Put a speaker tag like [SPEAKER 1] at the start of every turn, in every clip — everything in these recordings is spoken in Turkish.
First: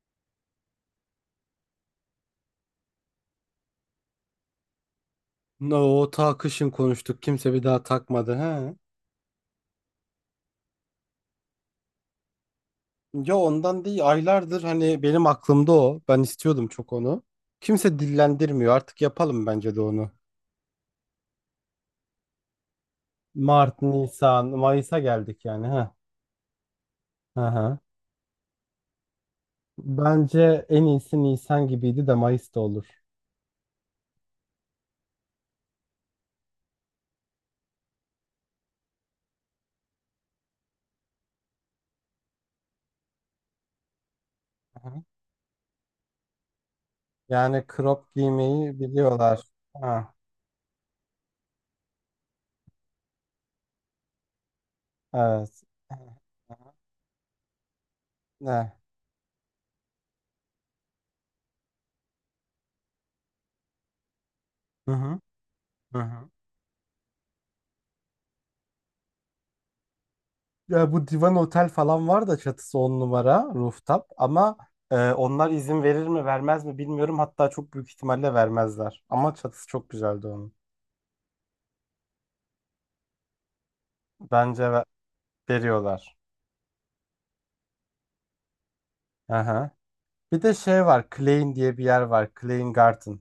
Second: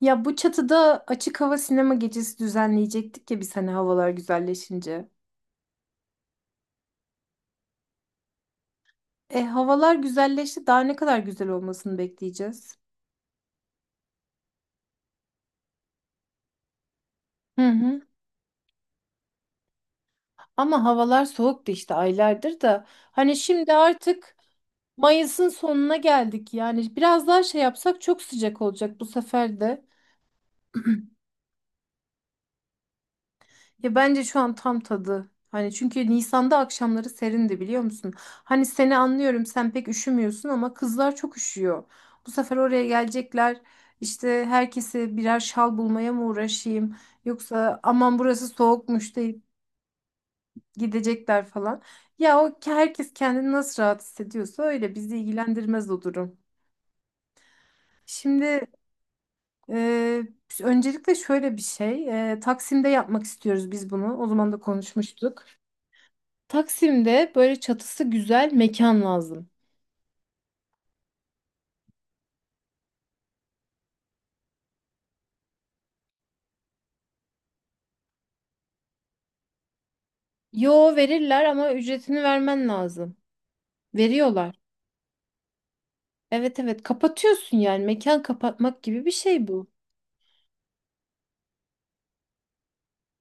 [SPEAKER 1] Ya bu çatıda açık hava sinema gecesi düzenleyecektik ya biz hani havalar güzelleşince.
[SPEAKER 2] No, o ta kışın konuştuk. Kimse bir daha takmadı. He.
[SPEAKER 1] E havalar güzelleşti daha ne kadar güzel olmasını bekleyeceğiz.
[SPEAKER 2] Ya ondan değil. Aylardır hani benim aklımda o. Ben istiyordum çok onu.
[SPEAKER 1] Hı
[SPEAKER 2] Kimse
[SPEAKER 1] hı.
[SPEAKER 2] dillendirmiyor. Artık yapalım bence de onu.
[SPEAKER 1] Ama havalar soğuktu işte aylardır da. Hani şimdi
[SPEAKER 2] Mart,
[SPEAKER 1] artık
[SPEAKER 2] Nisan, Mayıs'a geldik
[SPEAKER 1] Mayıs'ın
[SPEAKER 2] yani. Ha.
[SPEAKER 1] sonuna geldik yani biraz daha şey
[SPEAKER 2] Aha.
[SPEAKER 1] yapsak çok sıcak olacak bu sefer de.
[SPEAKER 2] Bence en iyisi Nisan gibiydi de Mayıs da olur.
[SPEAKER 1] Ya bence şu an tam tadı. Hani çünkü Nisan'da akşamları serindi biliyor musun? Hani seni anlıyorum sen pek üşümüyorsun ama kızlar çok üşüyor. Bu sefer oraya gelecekler. İşte
[SPEAKER 2] Hı.
[SPEAKER 1] herkese birer şal bulmaya mı uğraşayım?
[SPEAKER 2] Yani
[SPEAKER 1] Yoksa
[SPEAKER 2] crop
[SPEAKER 1] aman burası
[SPEAKER 2] giymeyi
[SPEAKER 1] soğukmuş
[SPEAKER 2] biliyorlar.
[SPEAKER 1] deyip
[SPEAKER 2] Ha.
[SPEAKER 1] gidecekler falan. Ya o herkes kendini nasıl rahat hissediyorsa öyle bizi
[SPEAKER 2] Evet.
[SPEAKER 1] ilgilendirmez o
[SPEAKER 2] Aha.
[SPEAKER 1] durum. Şimdi
[SPEAKER 2] Ne?
[SPEAKER 1] e, öncelikle şöyle bir şey. Taksim'de yapmak istiyoruz biz bunu. O zaman da
[SPEAKER 2] Hı hı.
[SPEAKER 1] konuşmuştuk.
[SPEAKER 2] Hı hı.
[SPEAKER 1] Taksim'de böyle çatısı güzel mekan lazım.
[SPEAKER 2] Ya bu Divan Otel falan var da çatısı on numara rooftop ama onlar izin verir mi vermez mi bilmiyorum. Hatta çok büyük ihtimalle vermezler. Ama çatısı çok güzeldi onun.
[SPEAKER 1] Yo verirler ama ücretini vermen lazım. Veriyorlar.
[SPEAKER 2] Bence veriyorlar.
[SPEAKER 1] Evet evet, kapatıyorsun yani mekan kapatmak gibi bir şey bu.
[SPEAKER 2] Aha. Bir de şey var, Klein diye bir yer var. Klein Garden.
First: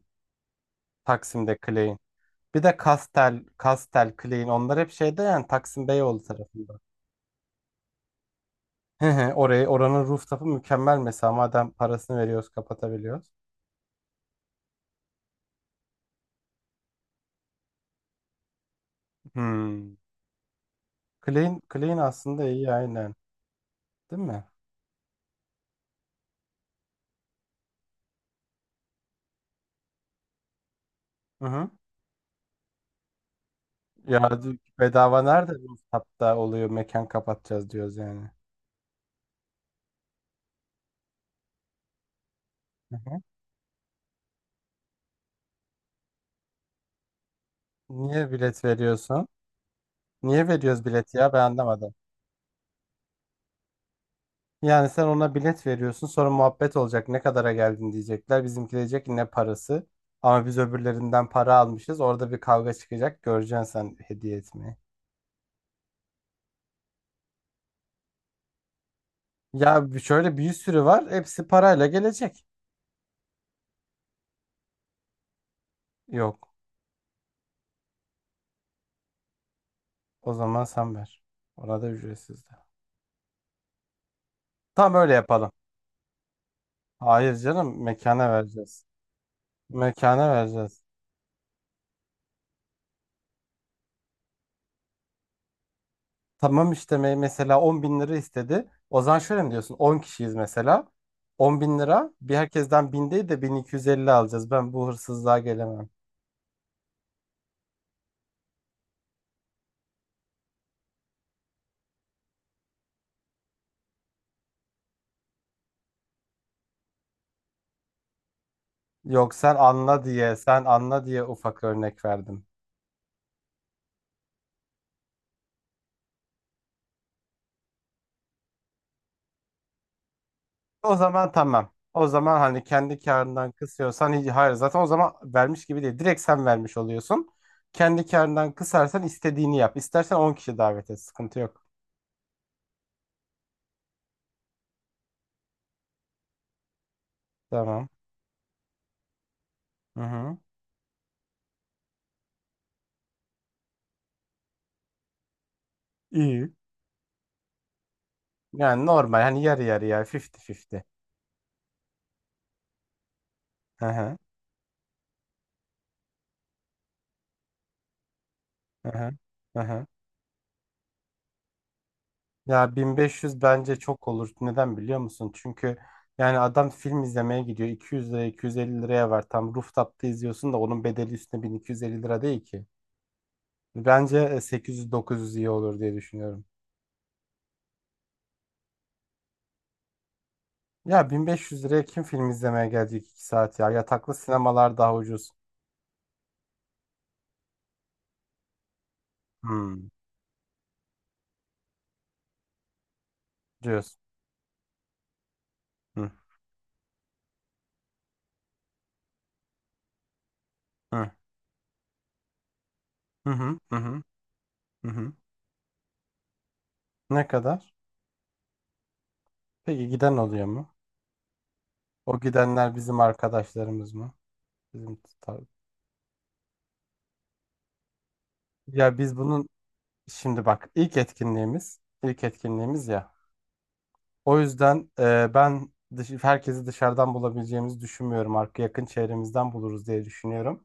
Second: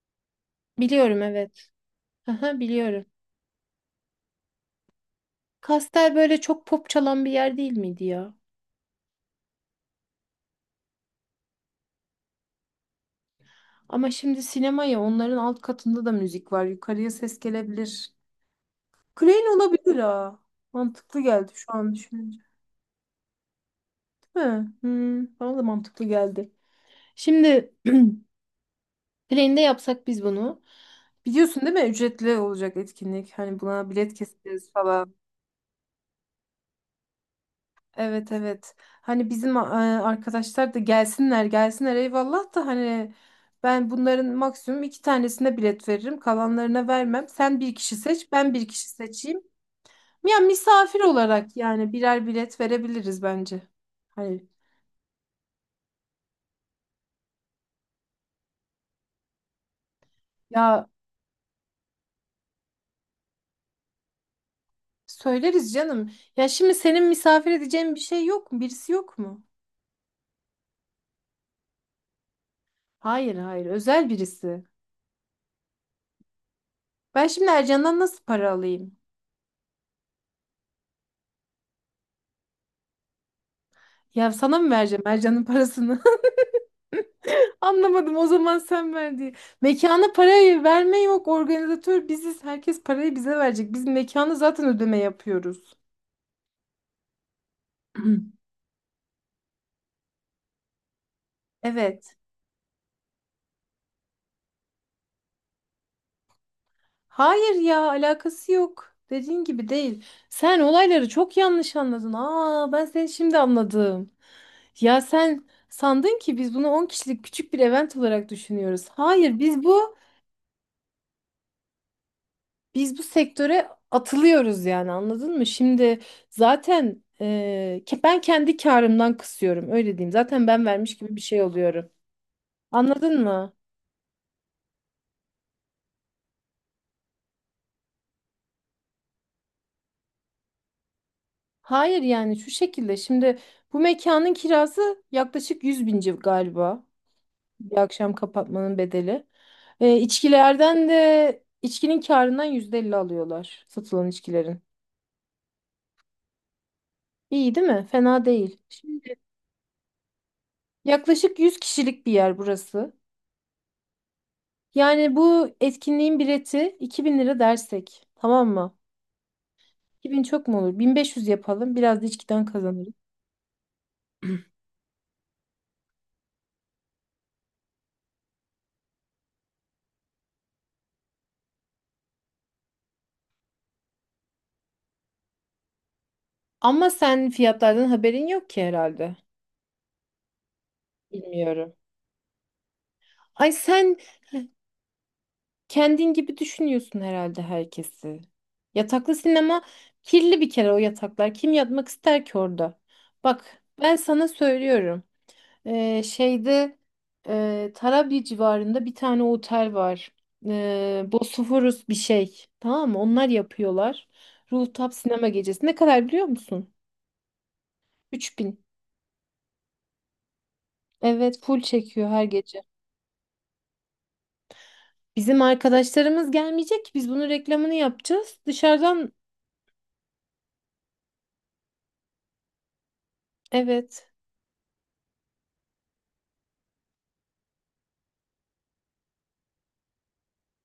[SPEAKER 1] Biliyorum
[SPEAKER 2] Taksim'de
[SPEAKER 1] evet.
[SPEAKER 2] Klein.
[SPEAKER 1] Aha,
[SPEAKER 2] Bir de
[SPEAKER 1] biliyorum.
[SPEAKER 2] Kastel, Kastel, Klein, onlar hep şeyde yani Taksim
[SPEAKER 1] Kastel
[SPEAKER 2] Beyoğlu
[SPEAKER 1] böyle çok
[SPEAKER 2] tarafında.
[SPEAKER 1] pop çalan bir yer değil miydi ya?
[SPEAKER 2] Hı hı. Oranın rooftop'u mükemmel mesela, madem parasını veriyoruz kapatabiliyoruz.
[SPEAKER 1] Ama şimdi sinema ya onların alt katında da müzik var. Yukarıya ses gelebilir. Klein
[SPEAKER 2] Hmm.
[SPEAKER 1] olabilir ha. Mantıklı geldi
[SPEAKER 2] Klein,
[SPEAKER 1] şu an
[SPEAKER 2] Klein
[SPEAKER 1] düşününce.
[SPEAKER 2] aslında iyi aynen. Değil mi?
[SPEAKER 1] Değil mi? Hmm, bana da mantıklı geldi. Şimdi Plane'de yapsak biz bunu.
[SPEAKER 2] Hı
[SPEAKER 1] Biliyorsun
[SPEAKER 2] hı.
[SPEAKER 1] değil mi? Ücretli olacak etkinlik. Hani buna bilet
[SPEAKER 2] Ya
[SPEAKER 1] keseceğiz falan.
[SPEAKER 2] bedava nerede? Bu hatta oluyor, mekan kapatacağız diyoruz
[SPEAKER 1] Evet
[SPEAKER 2] yani.
[SPEAKER 1] evet. Hani bizim arkadaşlar da gelsinler gelsinler eyvallah da
[SPEAKER 2] Hı
[SPEAKER 1] hani
[SPEAKER 2] hı.
[SPEAKER 1] ben bunların maksimum iki tanesine bilet veririm. Kalanlarına vermem. Sen bir kişi seç,
[SPEAKER 2] Niye
[SPEAKER 1] ben
[SPEAKER 2] bilet
[SPEAKER 1] bir kişi
[SPEAKER 2] veriyorsun?
[SPEAKER 1] seçeyim. Ya
[SPEAKER 2] Niye veriyoruz
[SPEAKER 1] misafir
[SPEAKER 2] bilet ya, ben
[SPEAKER 1] olarak yani
[SPEAKER 2] anlamadım.
[SPEAKER 1] birer bilet verebiliriz bence. Hani
[SPEAKER 2] Yani sen ona bilet veriyorsun, sonra muhabbet olacak, ne kadara geldin diyecekler. Bizimki diyecek ki ne parası. Ama biz
[SPEAKER 1] ya
[SPEAKER 2] öbürlerinden para almışız. Orada bir kavga çıkacak. Göreceksin sen hediye etmeyi.
[SPEAKER 1] söyleriz canım. Ya şimdi senin misafir edeceğin bir şey yok mu? Birisi yok mu?
[SPEAKER 2] Ya şöyle bir sürü var. Hepsi parayla gelecek.
[SPEAKER 1] Hayır hayır, özel birisi.
[SPEAKER 2] Yok.
[SPEAKER 1] Ben şimdi Ercan'dan nasıl para alayım?
[SPEAKER 2] O zaman sen ver. Ona da ücretsiz de.
[SPEAKER 1] Ya sana mı
[SPEAKER 2] Tamam
[SPEAKER 1] vereceğim
[SPEAKER 2] öyle
[SPEAKER 1] Ercan'ın
[SPEAKER 2] yapalım.
[SPEAKER 1] parasını?
[SPEAKER 2] Hayır canım,
[SPEAKER 1] Anlamadım o
[SPEAKER 2] mekana
[SPEAKER 1] zaman
[SPEAKER 2] vereceğiz.
[SPEAKER 1] sen ver diye. Mekana
[SPEAKER 2] Mekana
[SPEAKER 1] parayı
[SPEAKER 2] vereceğiz.
[SPEAKER 1] verme yok. Organizatör biziz. Herkes parayı bize verecek. Biz mekanı zaten ödeme yapıyoruz.
[SPEAKER 2] Tamam işte mesela 10 bin lira istedi. O zaman şöyle mi diyorsun? 10 kişiyiz mesela. 10 bin lira
[SPEAKER 1] Evet.
[SPEAKER 2] bir, herkesten bin değil de 1250 alacağız. Ben bu hırsızlığa gelemem.
[SPEAKER 1] Hayır ya alakası yok. Dediğin gibi değil. Sen olayları çok yanlış anladın. Aa, ben seni şimdi anladım. Ya sen sandın ki biz bunu 10 kişilik küçük bir event olarak düşünüyoruz.
[SPEAKER 2] Yok,
[SPEAKER 1] Hayır,
[SPEAKER 2] sen
[SPEAKER 1] biz bu
[SPEAKER 2] anla diye sen anla diye ufak örnek verdim.
[SPEAKER 1] biz bu sektöre atılıyoruz yani anladın mı? Şimdi zaten ben kendi karımdan kısıyorum öyle diyeyim. Zaten ben
[SPEAKER 2] O
[SPEAKER 1] vermiş gibi bir
[SPEAKER 2] zaman
[SPEAKER 1] şey
[SPEAKER 2] tamam.
[SPEAKER 1] oluyorum.
[SPEAKER 2] O zaman hani kendi
[SPEAKER 1] Anladın
[SPEAKER 2] karından
[SPEAKER 1] mı?
[SPEAKER 2] kısıyorsan hiç, hayır zaten o zaman vermiş gibi değil. Direkt sen vermiş oluyorsun. Kendi karından kısarsan istediğini yap. İstersen 10 kişi davet et. Sıkıntı yok.
[SPEAKER 1] Hayır yani şu şekilde şimdi bu mekanın kirası yaklaşık 100 bin galiba. Bir
[SPEAKER 2] Tamam.
[SPEAKER 1] akşam kapatmanın bedeli. E,
[SPEAKER 2] Hı hı.
[SPEAKER 1] içkilerden de içkinin karından %50 alıyorlar satılan içkilerin.
[SPEAKER 2] İyi.
[SPEAKER 1] İyi değil mi? Fena değil.
[SPEAKER 2] Yani
[SPEAKER 1] Şimdi
[SPEAKER 2] normal, hani yarı yarıya, 50-50.
[SPEAKER 1] yaklaşık 100 kişilik bir yer burası.
[SPEAKER 2] Hı hı,
[SPEAKER 1] Yani bu etkinliğin bileti 2000 lira dersek. Tamam mı?
[SPEAKER 2] hı hı, hı hı.
[SPEAKER 1] 2000 çok mu olur? 1500 yapalım. Biraz da içkiden
[SPEAKER 2] Ya
[SPEAKER 1] kazanırız.
[SPEAKER 2] 1500 bence çok olur. Neden biliyor musun? Çünkü yani adam film izlemeye gidiyor. 200 liraya, 250 liraya var. Tam rooftop'ta izliyorsun da onun bedeli üstüne 1250 lira değil ki. Bence 800-900 iyi olur diye düşünüyorum.
[SPEAKER 1] Ama sen fiyatlardan haberin yok ki herhalde.
[SPEAKER 2] Ya 1500
[SPEAKER 1] Bilmiyorum.
[SPEAKER 2] liraya kim film izlemeye gelecek 2
[SPEAKER 1] Ay
[SPEAKER 2] saat ya?
[SPEAKER 1] sen
[SPEAKER 2] Yataklı sinemalar daha ucuz.
[SPEAKER 1] kendin gibi düşünüyorsun herhalde herkesi. Yataklı sinema
[SPEAKER 2] Hmm,
[SPEAKER 1] kirli bir kere o yataklar. Kim yatmak ister ki orada? Bak ben
[SPEAKER 2] diyorsun.
[SPEAKER 1] sana söylüyorum. Ee,
[SPEAKER 2] Hı
[SPEAKER 1] şeyde Tarabya civarında bir tane otel var.
[SPEAKER 2] hı,
[SPEAKER 1] Bosphorus bir şey. Tamam mı? Onlar
[SPEAKER 2] hı hı, hı hı.
[SPEAKER 1] yapıyorlar.
[SPEAKER 2] Hı
[SPEAKER 1] Rooftop
[SPEAKER 2] hı.
[SPEAKER 1] sinema gecesi. Ne kadar biliyor musun?
[SPEAKER 2] Ne kadar?
[SPEAKER 1] 3000.
[SPEAKER 2] Peki giden oluyor mu?
[SPEAKER 1] Evet, full çekiyor
[SPEAKER 2] O
[SPEAKER 1] her gece.
[SPEAKER 2] gidenler bizim arkadaşlarımız mı? Bizim
[SPEAKER 1] Bizim
[SPEAKER 2] tar-
[SPEAKER 1] arkadaşlarımız gelmeyecek ki biz bunun reklamını yapacağız.
[SPEAKER 2] Ya
[SPEAKER 1] Dışarıdan
[SPEAKER 2] biz bunun şimdi bak, ilk etkinliğimiz, ilk etkinliğimiz ya.
[SPEAKER 1] evet.
[SPEAKER 2] O yüzden ben herkesi dışarıdan bulabileceğimizi düşünmüyorum. Yakın çevremizden buluruz diye düşünüyorum.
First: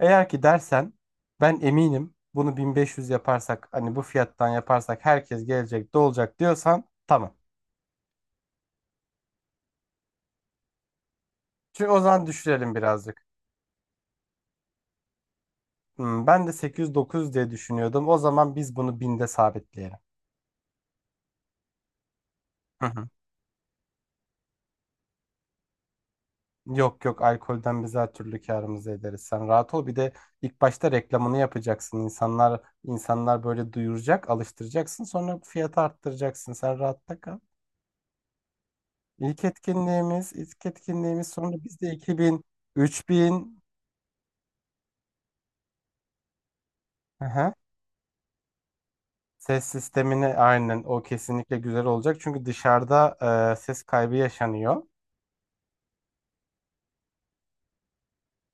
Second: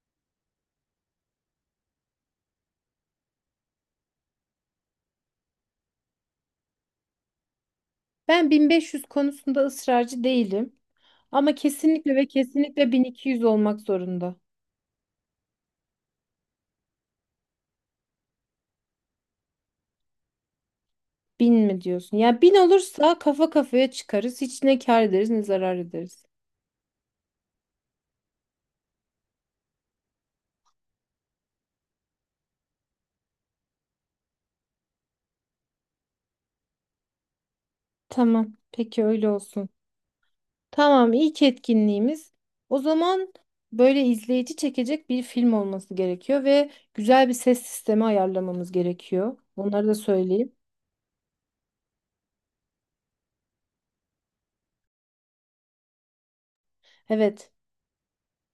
[SPEAKER 2] Eğer ki dersen, ben eminim bunu 1500 yaparsak, hani bu fiyattan yaparsak herkes gelecek dolacak diyorsan, tamam.
[SPEAKER 1] Ben 1500 konusunda ısrarcı değilim. Ama
[SPEAKER 2] Çünkü o
[SPEAKER 1] kesinlikle ve
[SPEAKER 2] zaman düşürelim
[SPEAKER 1] kesinlikle bin
[SPEAKER 2] birazcık.
[SPEAKER 1] iki yüz olmak zorunda.
[SPEAKER 2] Hmm, ben de 800-900 diye düşünüyordum. O zaman biz bunu 1000'de sabitleyelim.
[SPEAKER 1] Bin mi diyorsun? Ya bin
[SPEAKER 2] Hı hı.
[SPEAKER 1] olursa kafa kafaya çıkarız. Hiç ne kâr ederiz ne zarar ederiz.
[SPEAKER 2] Yok yok, alkolden biz her türlü karımızı ederiz. Sen rahat ol. Bir de ilk başta reklamını yapacaksın. İnsanlar, insanlar böyle duyuracak, alıştıracaksın. Sonra fiyatı arttıracaksın. Sen rahatta kal.
[SPEAKER 1] Tamam. Peki öyle
[SPEAKER 2] İlk
[SPEAKER 1] olsun.
[SPEAKER 2] etkinliğimiz, ilk
[SPEAKER 1] Tamam,
[SPEAKER 2] etkinliğimiz.
[SPEAKER 1] ilk
[SPEAKER 2] Sonra biz de
[SPEAKER 1] etkinliğimiz.
[SPEAKER 2] 2000,
[SPEAKER 1] O zaman
[SPEAKER 2] 3000.
[SPEAKER 1] böyle izleyici çekecek bir film olması gerekiyor ve güzel bir
[SPEAKER 2] Aha,
[SPEAKER 1] ses sistemi ayarlamamız gerekiyor.
[SPEAKER 2] ses
[SPEAKER 1] Onları da
[SPEAKER 2] sistemini
[SPEAKER 1] söyleyeyim.
[SPEAKER 2] aynen, o kesinlikle güzel olacak. Çünkü dışarıda ses kaybı yaşanıyor.
[SPEAKER 1] Evet.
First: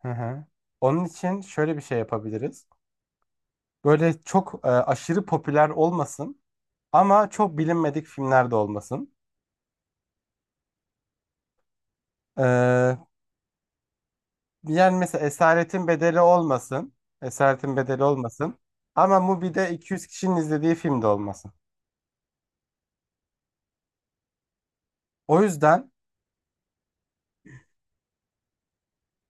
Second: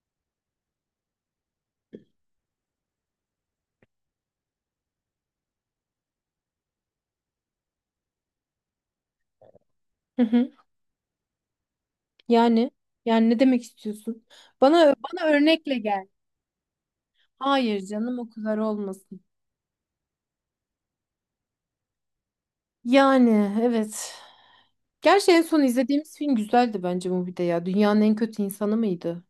[SPEAKER 2] Hı hı. Onun için şöyle bir şey yapabiliriz. Böyle çok aşırı popüler olmasın. Ama çok bilinmedik filmler de olmasın.
[SPEAKER 1] Hı hı. Yani
[SPEAKER 2] Ee,
[SPEAKER 1] yani ne demek istiyorsun? Bana
[SPEAKER 2] Yani mesela
[SPEAKER 1] bana örnekle
[SPEAKER 2] Esaretin
[SPEAKER 1] gel.
[SPEAKER 2] Bedeli olmasın. Esaretin
[SPEAKER 1] Hayır
[SPEAKER 2] Bedeli
[SPEAKER 1] canım o kadar
[SPEAKER 2] olmasın. Ama
[SPEAKER 1] olmasın.
[SPEAKER 2] Mubi'de 200 kişinin izlediği film de olmasın.
[SPEAKER 1] Yani evet. Gerçi en
[SPEAKER 2] O
[SPEAKER 1] son
[SPEAKER 2] yüzden
[SPEAKER 1] izlediğimiz film güzeldi bence Mubi'de ya. Dünyanın en kötü insanı mıydı?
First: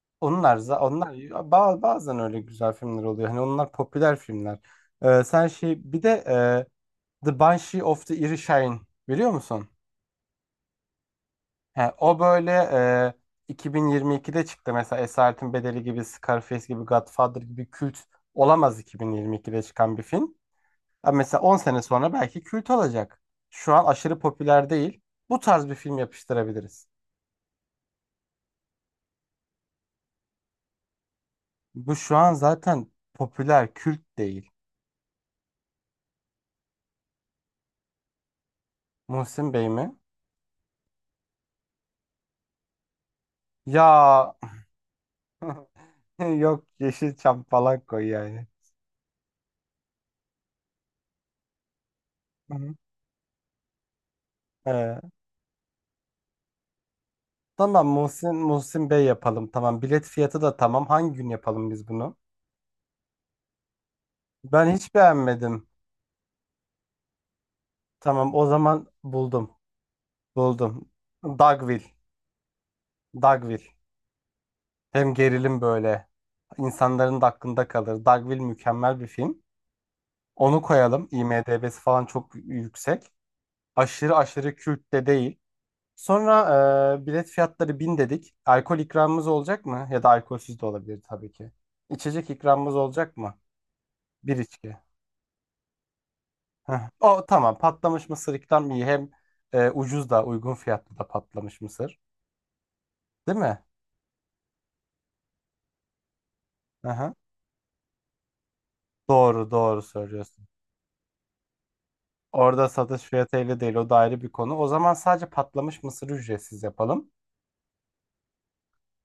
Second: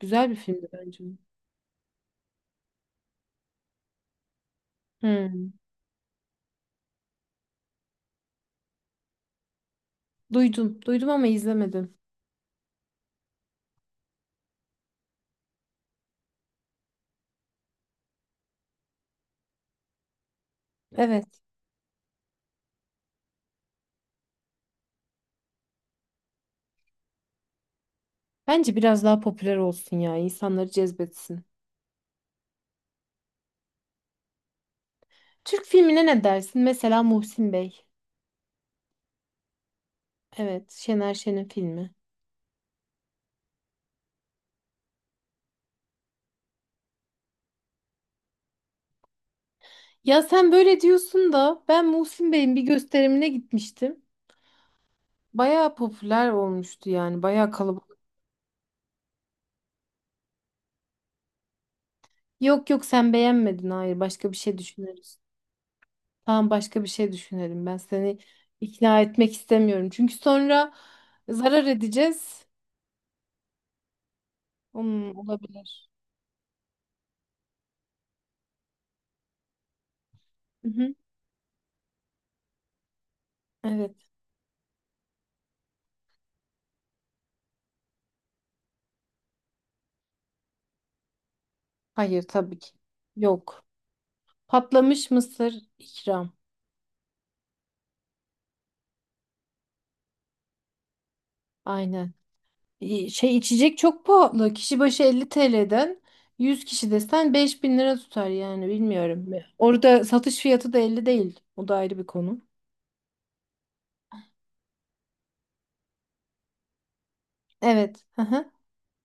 [SPEAKER 1] Güzel bir
[SPEAKER 2] onlar
[SPEAKER 1] filmdi
[SPEAKER 2] za-
[SPEAKER 1] bence.
[SPEAKER 2] onlar ba- bazen öyle güzel filmler oluyor. Hani onlar popüler filmler. Sen
[SPEAKER 1] Hmm.
[SPEAKER 2] şey, bir de The Banshee of the Inisherin biliyor musun?
[SPEAKER 1] Duydum. Duydum ama
[SPEAKER 2] He,
[SPEAKER 1] izlemedim.
[SPEAKER 2] o böyle, 2022'de çıktı mesela. Esaretin Bedeli gibi, Scarface gibi, Godfather gibi kült olamaz 2022'de çıkan bir film. Abi
[SPEAKER 1] Evet.
[SPEAKER 2] mesela 10 sene sonra belki kült olacak. Şu an aşırı popüler değil. Bu tarz bir film yapıştırabiliriz.
[SPEAKER 1] Bence biraz daha popüler olsun ya. İnsanları cezbetsin.
[SPEAKER 2] Bu şu an zaten popüler kült değil.
[SPEAKER 1] Türk filmine ne dersin? Mesela Muhsin Bey.
[SPEAKER 2] Muhsin Bey mi?
[SPEAKER 1] Evet. Şener Şen'in filmi.
[SPEAKER 2] Ya yok, Yeşilçam falan koy yani.
[SPEAKER 1] Ya sen böyle diyorsun da ben Muhsin
[SPEAKER 2] Hı
[SPEAKER 1] Bey'in bir
[SPEAKER 2] hı.
[SPEAKER 1] gösterimine gitmiştim.
[SPEAKER 2] Ee,
[SPEAKER 1] Bayağı popüler olmuştu yani. Bayağı
[SPEAKER 2] tamam,
[SPEAKER 1] kalabalık.
[SPEAKER 2] Muhsin Bey yapalım. Tamam, bilet fiyatı da tamam. Hangi gün yapalım biz bunu?
[SPEAKER 1] Yok yok, sen beğenmedin. Hayır, başka bir şey
[SPEAKER 2] Ben hiç
[SPEAKER 1] düşünürüz.
[SPEAKER 2] beğenmedim.
[SPEAKER 1] Tamam, başka bir şey düşünelim. Ben seni
[SPEAKER 2] Tamam, o zaman
[SPEAKER 1] ikna etmek
[SPEAKER 2] buldum.
[SPEAKER 1] istemiyorum. Çünkü sonra
[SPEAKER 2] Buldum.
[SPEAKER 1] zarar
[SPEAKER 2] Dogville.
[SPEAKER 1] edeceğiz.
[SPEAKER 2] Dogville.
[SPEAKER 1] Hmm,
[SPEAKER 2] Hem gerilim
[SPEAKER 1] olabilir.
[SPEAKER 2] böyle, insanların da aklında kalır. Dogville mükemmel bir film. Onu
[SPEAKER 1] Hı hı.
[SPEAKER 2] koyalım. IMDb'si falan çok yüksek.
[SPEAKER 1] Evet.
[SPEAKER 2] Aşırı aşırı kült de değil. Sonra bilet fiyatları 1000 dedik. Alkol ikramımız olacak mı? Ya da alkolsüz de olabilir tabii ki.
[SPEAKER 1] Hayır
[SPEAKER 2] İçecek
[SPEAKER 1] tabii ki.
[SPEAKER 2] ikramımız olacak mı?
[SPEAKER 1] Yok.
[SPEAKER 2] Bir içki.
[SPEAKER 1] Patlamış mısır ikram.
[SPEAKER 2] Heh. O tamam. Patlamış mısır ikram iyi. Hem ucuz da, uygun fiyatlı da patlamış mısır.
[SPEAKER 1] Aynen. Şey
[SPEAKER 2] Değil mi?
[SPEAKER 1] içecek çok pahalı. Kişi başı 50 TL'den 100
[SPEAKER 2] Hı
[SPEAKER 1] kişi
[SPEAKER 2] hı.
[SPEAKER 1] desen 5000 lira tutar yani bilmiyorum.
[SPEAKER 2] Doğru doğru
[SPEAKER 1] Orada satış
[SPEAKER 2] söylüyorsun.
[SPEAKER 1] fiyatı da 50 değil. O da ayrı bir konu.
[SPEAKER 2] Orada satış fiyatıyla değil, o da ayrı bir konu. O zaman sadece patlamış mısırı ücretsiz yapalım.
[SPEAKER 1] Evet. Hı hı.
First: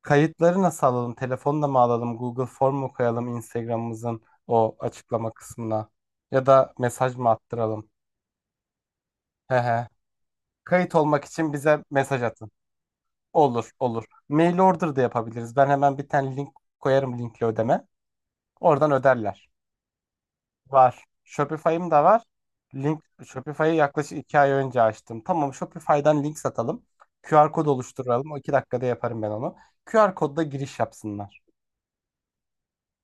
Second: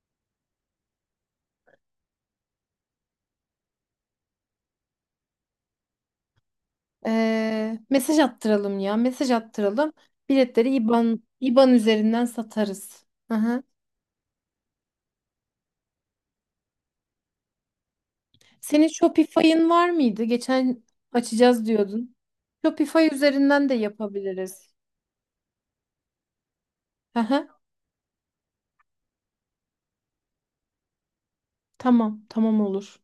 [SPEAKER 2] Kayıtları nasıl alalım? Telefonla mı alalım? Google Form mu koyalım Instagram'ımızın o açıklama kısmına? Ya da mesaj mı
[SPEAKER 1] Ee,
[SPEAKER 2] attıralım?
[SPEAKER 1] mesaj attıralım ya. Mesaj
[SPEAKER 2] He he.
[SPEAKER 1] attıralım. Biletleri
[SPEAKER 2] Kayıt
[SPEAKER 1] IBAN
[SPEAKER 2] olmak için
[SPEAKER 1] IBAN
[SPEAKER 2] bize mesaj
[SPEAKER 1] üzerinden
[SPEAKER 2] atın.
[SPEAKER 1] satarız. Hı hı.
[SPEAKER 2] Olur olur. Mail order da yapabiliriz. Ben hemen bir tane link koyarım, linkli ödeme.
[SPEAKER 1] Senin
[SPEAKER 2] Oradan öderler.
[SPEAKER 1] Shopify'ın var mıydı? Geçen
[SPEAKER 2] Var.
[SPEAKER 1] açacağız
[SPEAKER 2] Shopify'ım da
[SPEAKER 1] diyordun.
[SPEAKER 2] var.
[SPEAKER 1] Shopify üzerinden de
[SPEAKER 2] Shopify'ı yaklaşık iki ay
[SPEAKER 1] yapabiliriz.
[SPEAKER 2] önce açtım. Tamam, Shopify'dan link satalım.
[SPEAKER 1] Hı hı.
[SPEAKER 2] QR kod oluşturalım. O 2 dakikada yaparım ben onu. QR kodla giriş yapsınlar.
[SPEAKER 1] Tamam, tamam olur.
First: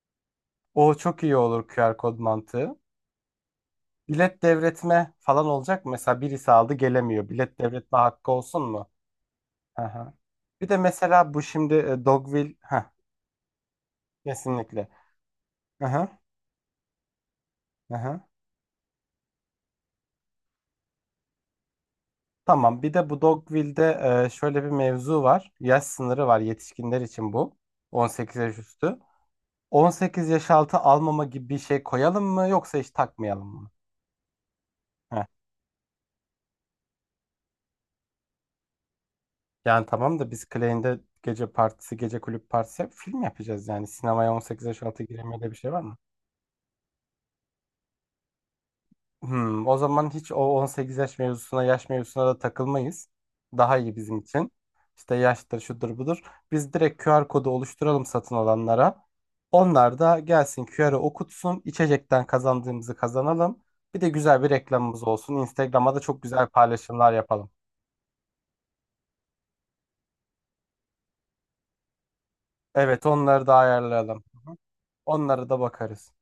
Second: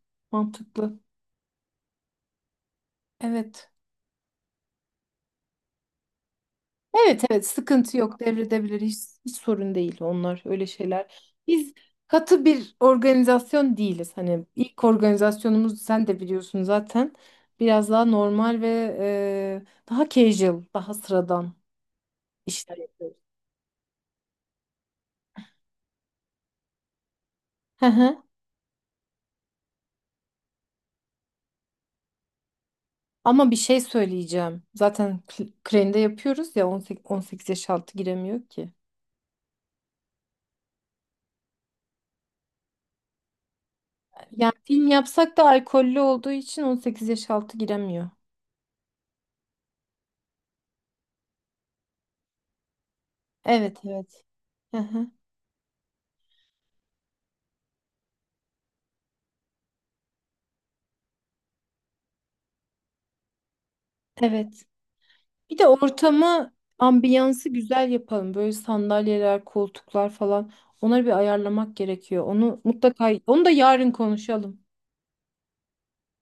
[SPEAKER 2] O
[SPEAKER 1] Mantıklı.
[SPEAKER 2] çok iyi olur, QR kod mantığı.
[SPEAKER 1] Evet.
[SPEAKER 2] Bilet devretme falan olacak mı? Mesela birisi aldı
[SPEAKER 1] Evet
[SPEAKER 2] gelemiyor.
[SPEAKER 1] evet,
[SPEAKER 2] Bilet
[SPEAKER 1] sıkıntı
[SPEAKER 2] devretme
[SPEAKER 1] yok,
[SPEAKER 2] hakkı olsun
[SPEAKER 1] devredebilir,
[SPEAKER 2] mu?
[SPEAKER 1] hiç sorun
[SPEAKER 2] Hı
[SPEAKER 1] değil
[SPEAKER 2] hı.
[SPEAKER 1] onlar öyle
[SPEAKER 2] Bir de
[SPEAKER 1] şeyler.
[SPEAKER 2] mesela bu
[SPEAKER 1] Biz
[SPEAKER 2] şimdi
[SPEAKER 1] katı
[SPEAKER 2] Dogville.
[SPEAKER 1] bir
[SPEAKER 2] Heh,
[SPEAKER 1] organizasyon değiliz. Hani ilk
[SPEAKER 2] kesinlikle.
[SPEAKER 1] organizasyonumuz
[SPEAKER 2] Hı
[SPEAKER 1] sen
[SPEAKER 2] hı.
[SPEAKER 1] de biliyorsun zaten biraz
[SPEAKER 2] Hı
[SPEAKER 1] daha
[SPEAKER 2] hı.
[SPEAKER 1] normal ve daha casual daha sıradan işler
[SPEAKER 2] Tamam. Bir de
[SPEAKER 1] yapıyoruz.
[SPEAKER 2] bu Dogville'de şöyle bir mevzu var. Yaş sınırı var yetişkinler için bu.
[SPEAKER 1] Hı hı.
[SPEAKER 2] 18 yaş üstü. 18 yaş altı almama gibi bir şey koyalım mı yoksa hiç takmayalım
[SPEAKER 1] Ama bir
[SPEAKER 2] mı?
[SPEAKER 1] şey söyleyeceğim. Zaten
[SPEAKER 2] Heh.
[SPEAKER 1] Crane'de yapıyoruz ya 18 yaş altı giremiyor ki.
[SPEAKER 2] Yani tamam da biz Clay'inde gece partisi, gece kulüp partisi yap, film yapacağız yani. Sinemaya
[SPEAKER 1] Yani
[SPEAKER 2] 18 yaş
[SPEAKER 1] film
[SPEAKER 2] altı
[SPEAKER 1] yapsak
[SPEAKER 2] giremeye
[SPEAKER 1] da
[SPEAKER 2] de bir şey var mı?
[SPEAKER 1] alkollü olduğu için 18 yaş altı giremiyor.
[SPEAKER 2] Hmm, o zaman hiç o 18 yaş mevzusuna, yaş mevzusuna da takılmayız.
[SPEAKER 1] Evet
[SPEAKER 2] Daha iyi bizim
[SPEAKER 1] evet.
[SPEAKER 2] için.
[SPEAKER 1] Hı hı.
[SPEAKER 2] İşte yaştır, şudur, budur. Biz direkt QR kodu oluşturalım satın alanlara. Onlar da gelsin, QR'ı okutsun. İçecekten kazandığımızı kazanalım. Bir de güzel bir
[SPEAKER 1] Evet.
[SPEAKER 2] reklamımız olsun.
[SPEAKER 1] Bir de
[SPEAKER 2] Instagram'a da çok güzel
[SPEAKER 1] ortamı,
[SPEAKER 2] paylaşımlar
[SPEAKER 1] ambiyansı
[SPEAKER 2] yapalım.
[SPEAKER 1] güzel yapalım. Böyle sandalyeler, koltuklar falan. Onları bir ayarlamak gerekiyor. Onu
[SPEAKER 2] Evet,
[SPEAKER 1] mutlaka, onu
[SPEAKER 2] onları
[SPEAKER 1] da
[SPEAKER 2] da
[SPEAKER 1] yarın
[SPEAKER 2] ayarlayalım.
[SPEAKER 1] konuşalım.
[SPEAKER 2] Onlara da bakarız.